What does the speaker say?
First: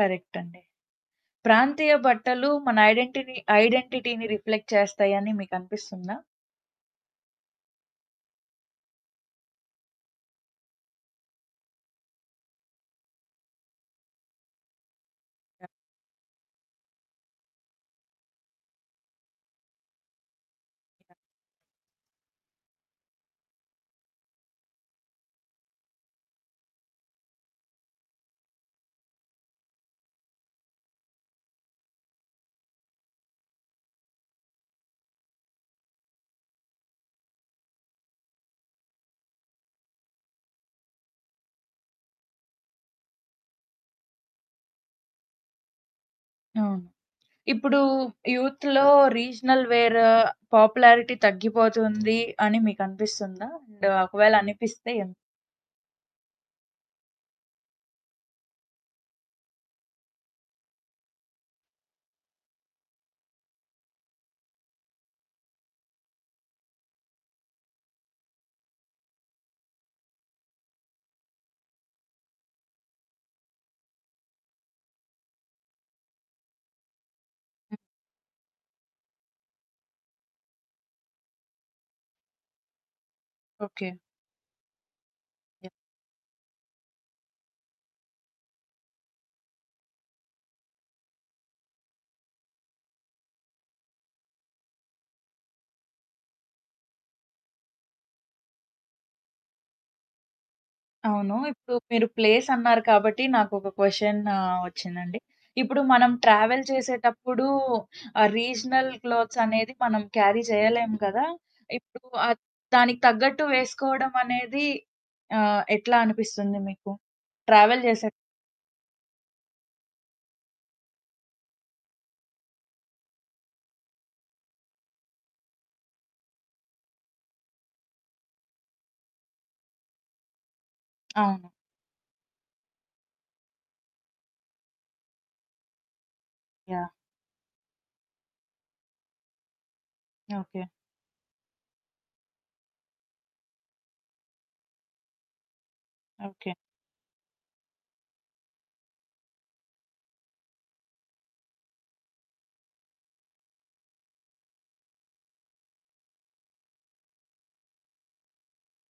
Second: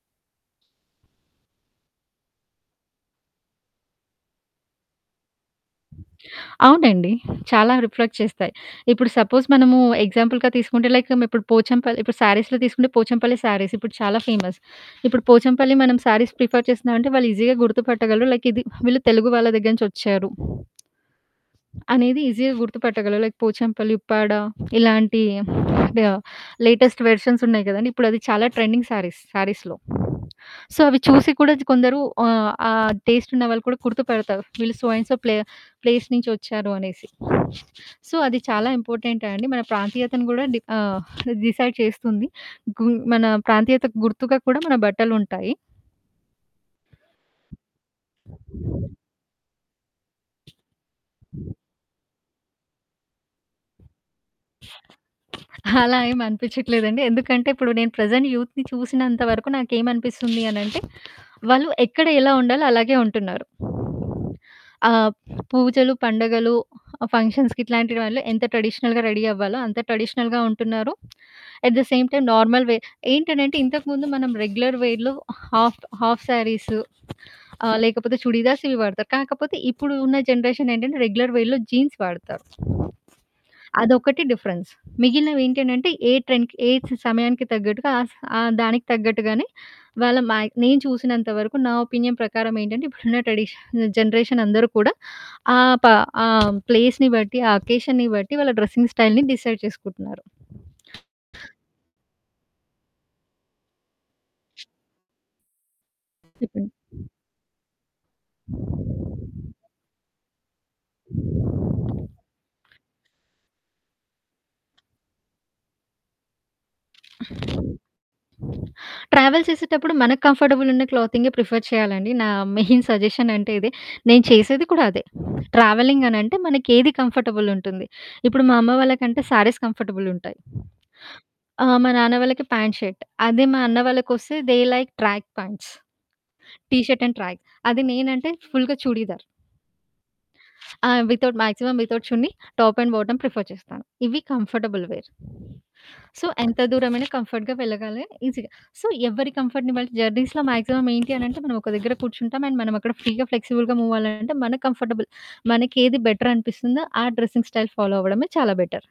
కరెక్టండి. ప్రాంతీయ బట్టలు మన ఐడెంటిని ఐడెంటిటీని రిఫ్లెక్ట్ చేస్తాయని మీకనిపిస్తుందా? అవునండి. చాలా రిఫ్లెక్ట్ చేస్తాయి. ఇప్పుడు సపోజ్ మనము ఎగ్జాంపుల్‌గా తీసుకుంటే, లైక్ ఇప్పుడు పోచంపల్లి ఇప్పుడు సారీస్‌లో తీసుకుంటే పోచంపల్లి సారీస్ ఇప్పుడు చాలా ఫేమస్. ఇప్పుడు పోచంపల్లి మనం సారీస్ ప్రిఫర్ చేస్తున్నామంటే వాళ్ళు ఈజీగా గుర్తుపట్టగలరు. లైక్ ఇది వీళ్ళు తెలుగు వాళ్ళ దగ్గర నుంచి వచ్చారు. అనేది ఈజీగా గుర్తుపట్టగలరు. లైక్ పోచంపల్లి, ఉప్పాడ ఇలాంటి కాడ లేటెస్ట్ వెర్షన్స్ ఉన్నాయి కదండీ, ఇప్పుడది చాలా ట్రెండింగ్ శారీస్‌, శారీస్‌లో. సో అవి చూసి కూడా కొందరు ఆహ్, ఆ టేస్ట్ ఉన్నవాళ్ళు కూడా గుర్తుపడతారు. వీళ్ళు సో అండ్ సో ప్లే-ప్లేస్ నుంచి వచ్చారు అనేసి. సో అది చాలా ఇంపార్టెంట్ అండి. మన ప్రాంతీయతను కూడా డి ఆహ్, డిసైడ్ చేస్తుంది. గుం మన ప్రాంతీయతకు గుర్తుగా కూడా మన బట్టలుంటాయి. అవును. ఇప్పుడు యూత్‌లో రీజనల్ వేర్ పాపులారిటీ తగ్గిపోతుంది అని మీకు అనిపిస్తుందా? అండ్ ఒకవేళ అనిపిస్తే ఎం అలా ఏమి అనిపిచట్లేదండి. ఎందుకంటే ఇప్పుడు నేను ప్రెజెంట్ యూత్‌ని చూసినంత వరకు నాకేమనిపిస్తుంది అనంటే వాళ్ళు ఎక్కడ ఎలా ఉండాలో అలాగే ఉంటున్నారు. ఆహ్, పూజలు, పండుగలు, ఫంక్షన్స్‌కి ఇట్లాంటి వాటిలో ఎంత ట్రెడిషనల్‌గా రెడీ అవ్వాలో అంత ట్రెడిషనల్‌గా ఉంటున్నారు. At the same time normal wear ఏంటనంటే ఇంతకుముందు మనం రెగ్యులర్ వేర్‌లో హాఫ్ హాఫ్ సారీస్ ఆహ్, లేకపోతే చుడీదార్స్ ఇవి వాడతారు. కాకపోతే ఇప్పుడు ఉన్న జనరేషన్ ఏంటంటే రెగ్యులర్ వేర్‌లో జీన్స్ వాడతారు. ఓకే. అదొకటి డిఫరెన్స్. మిగిలినవి యాహ్! ఏంటనంటే ఏ ట్రెండ్ ఏ స్ సమయానికి తగ్గట్టుగా ఆ స ఆ దానికి తగ్గట్టుగానే వాళ్ళు మా నేను చూసినంత వరకు, నా ఒపీనియన్ ప్రకారం ఏంటంటే ఇప్పుడున్న ట్రెడిషన్, జనరేషన్ అందరూ కూడా ఆ ప ఆ ప్లేస్‌ని బట్టి, ఆ అకేషన్‌ని బట్టి వాళ్ళ డ్రెస్సింగ్ స్టైల్‌ని డిసైడ్ చేసుకుంటున్నారు. అవును. ఇప్పుడు మీరు ప్లేస్ అన్నారు కాబట్టి నాకొక క్వషన్ వచ్చిందండి. ఇప్పుడు మనం ట్రావెల్ హుహు. చేసేటప్పుడు ఆ రీజనల్ క్లాత్స్ అనేది మనం క్యారీ చేయలేం కదా! ఇప్పుడు దానికి తగ్గట్టు వేసుకోవడమనేది ఆహ్, ఎట్లా అనిపిస్తుంది మీకు ట్రావెల్ చేసే ట్రావెల్ చేసేటప్పుడు మనకు కంఫర్టబుల్ ఉన్న క్లోతింగే ప్రిఫర్ చేయాలండి. నా మెయిన్ సజెషన్ అంటే ఇదే. నేను చేసేది కూడా అదే. ట్రావెలింగ్ అనంటే మనకేది కంఫర్టబుల్ ఉంటుంది. ఇప్పుడు మా అమ్మ వాళ్ళ కంటే సారీస్ కంఫర్టబుల్ ఉంటాయి. అవును. ఆ! మా నాన్న వాళ్ళకి పాంట్ షర్ట్. అదే మా అన్న వాళ్ళకొస్తే they like track pants, T yeah! Shirt and track. అది నేనంటే అంటే ఫుల్‌గా చుడీదార్. ఓకే. ఆ! Without maximum without chunni, top and bottom prefer చేస్తాను. ఇవి కంఫర్టబుల్ వేర్. So, okay. ఎంత దూరమయినా కంఫర్ట్‌గా వెళ్ళగాలి ఈజీగా. సో, ఎవ్వరి కంఫర్ట్‌ని బట్టి జర్నీస్‌లో మాక్సిమమ్ ఏంటి అనంటే మనమొక దగ్గర కూర్చుంటాం. అండ్ మనమక్కడ ఫ్రీగా, ఫ్లెక్సిబుల్‌గా మూవ్ అవ్వాలంటే మనకి కంఫర్టబుల్ మనకేది బెటర్ అనిపిస్తుందో ఆ డ్రెస్సింగ్ స్టైల్ ఫాలో అవ్వడమే చాలా బెటర్.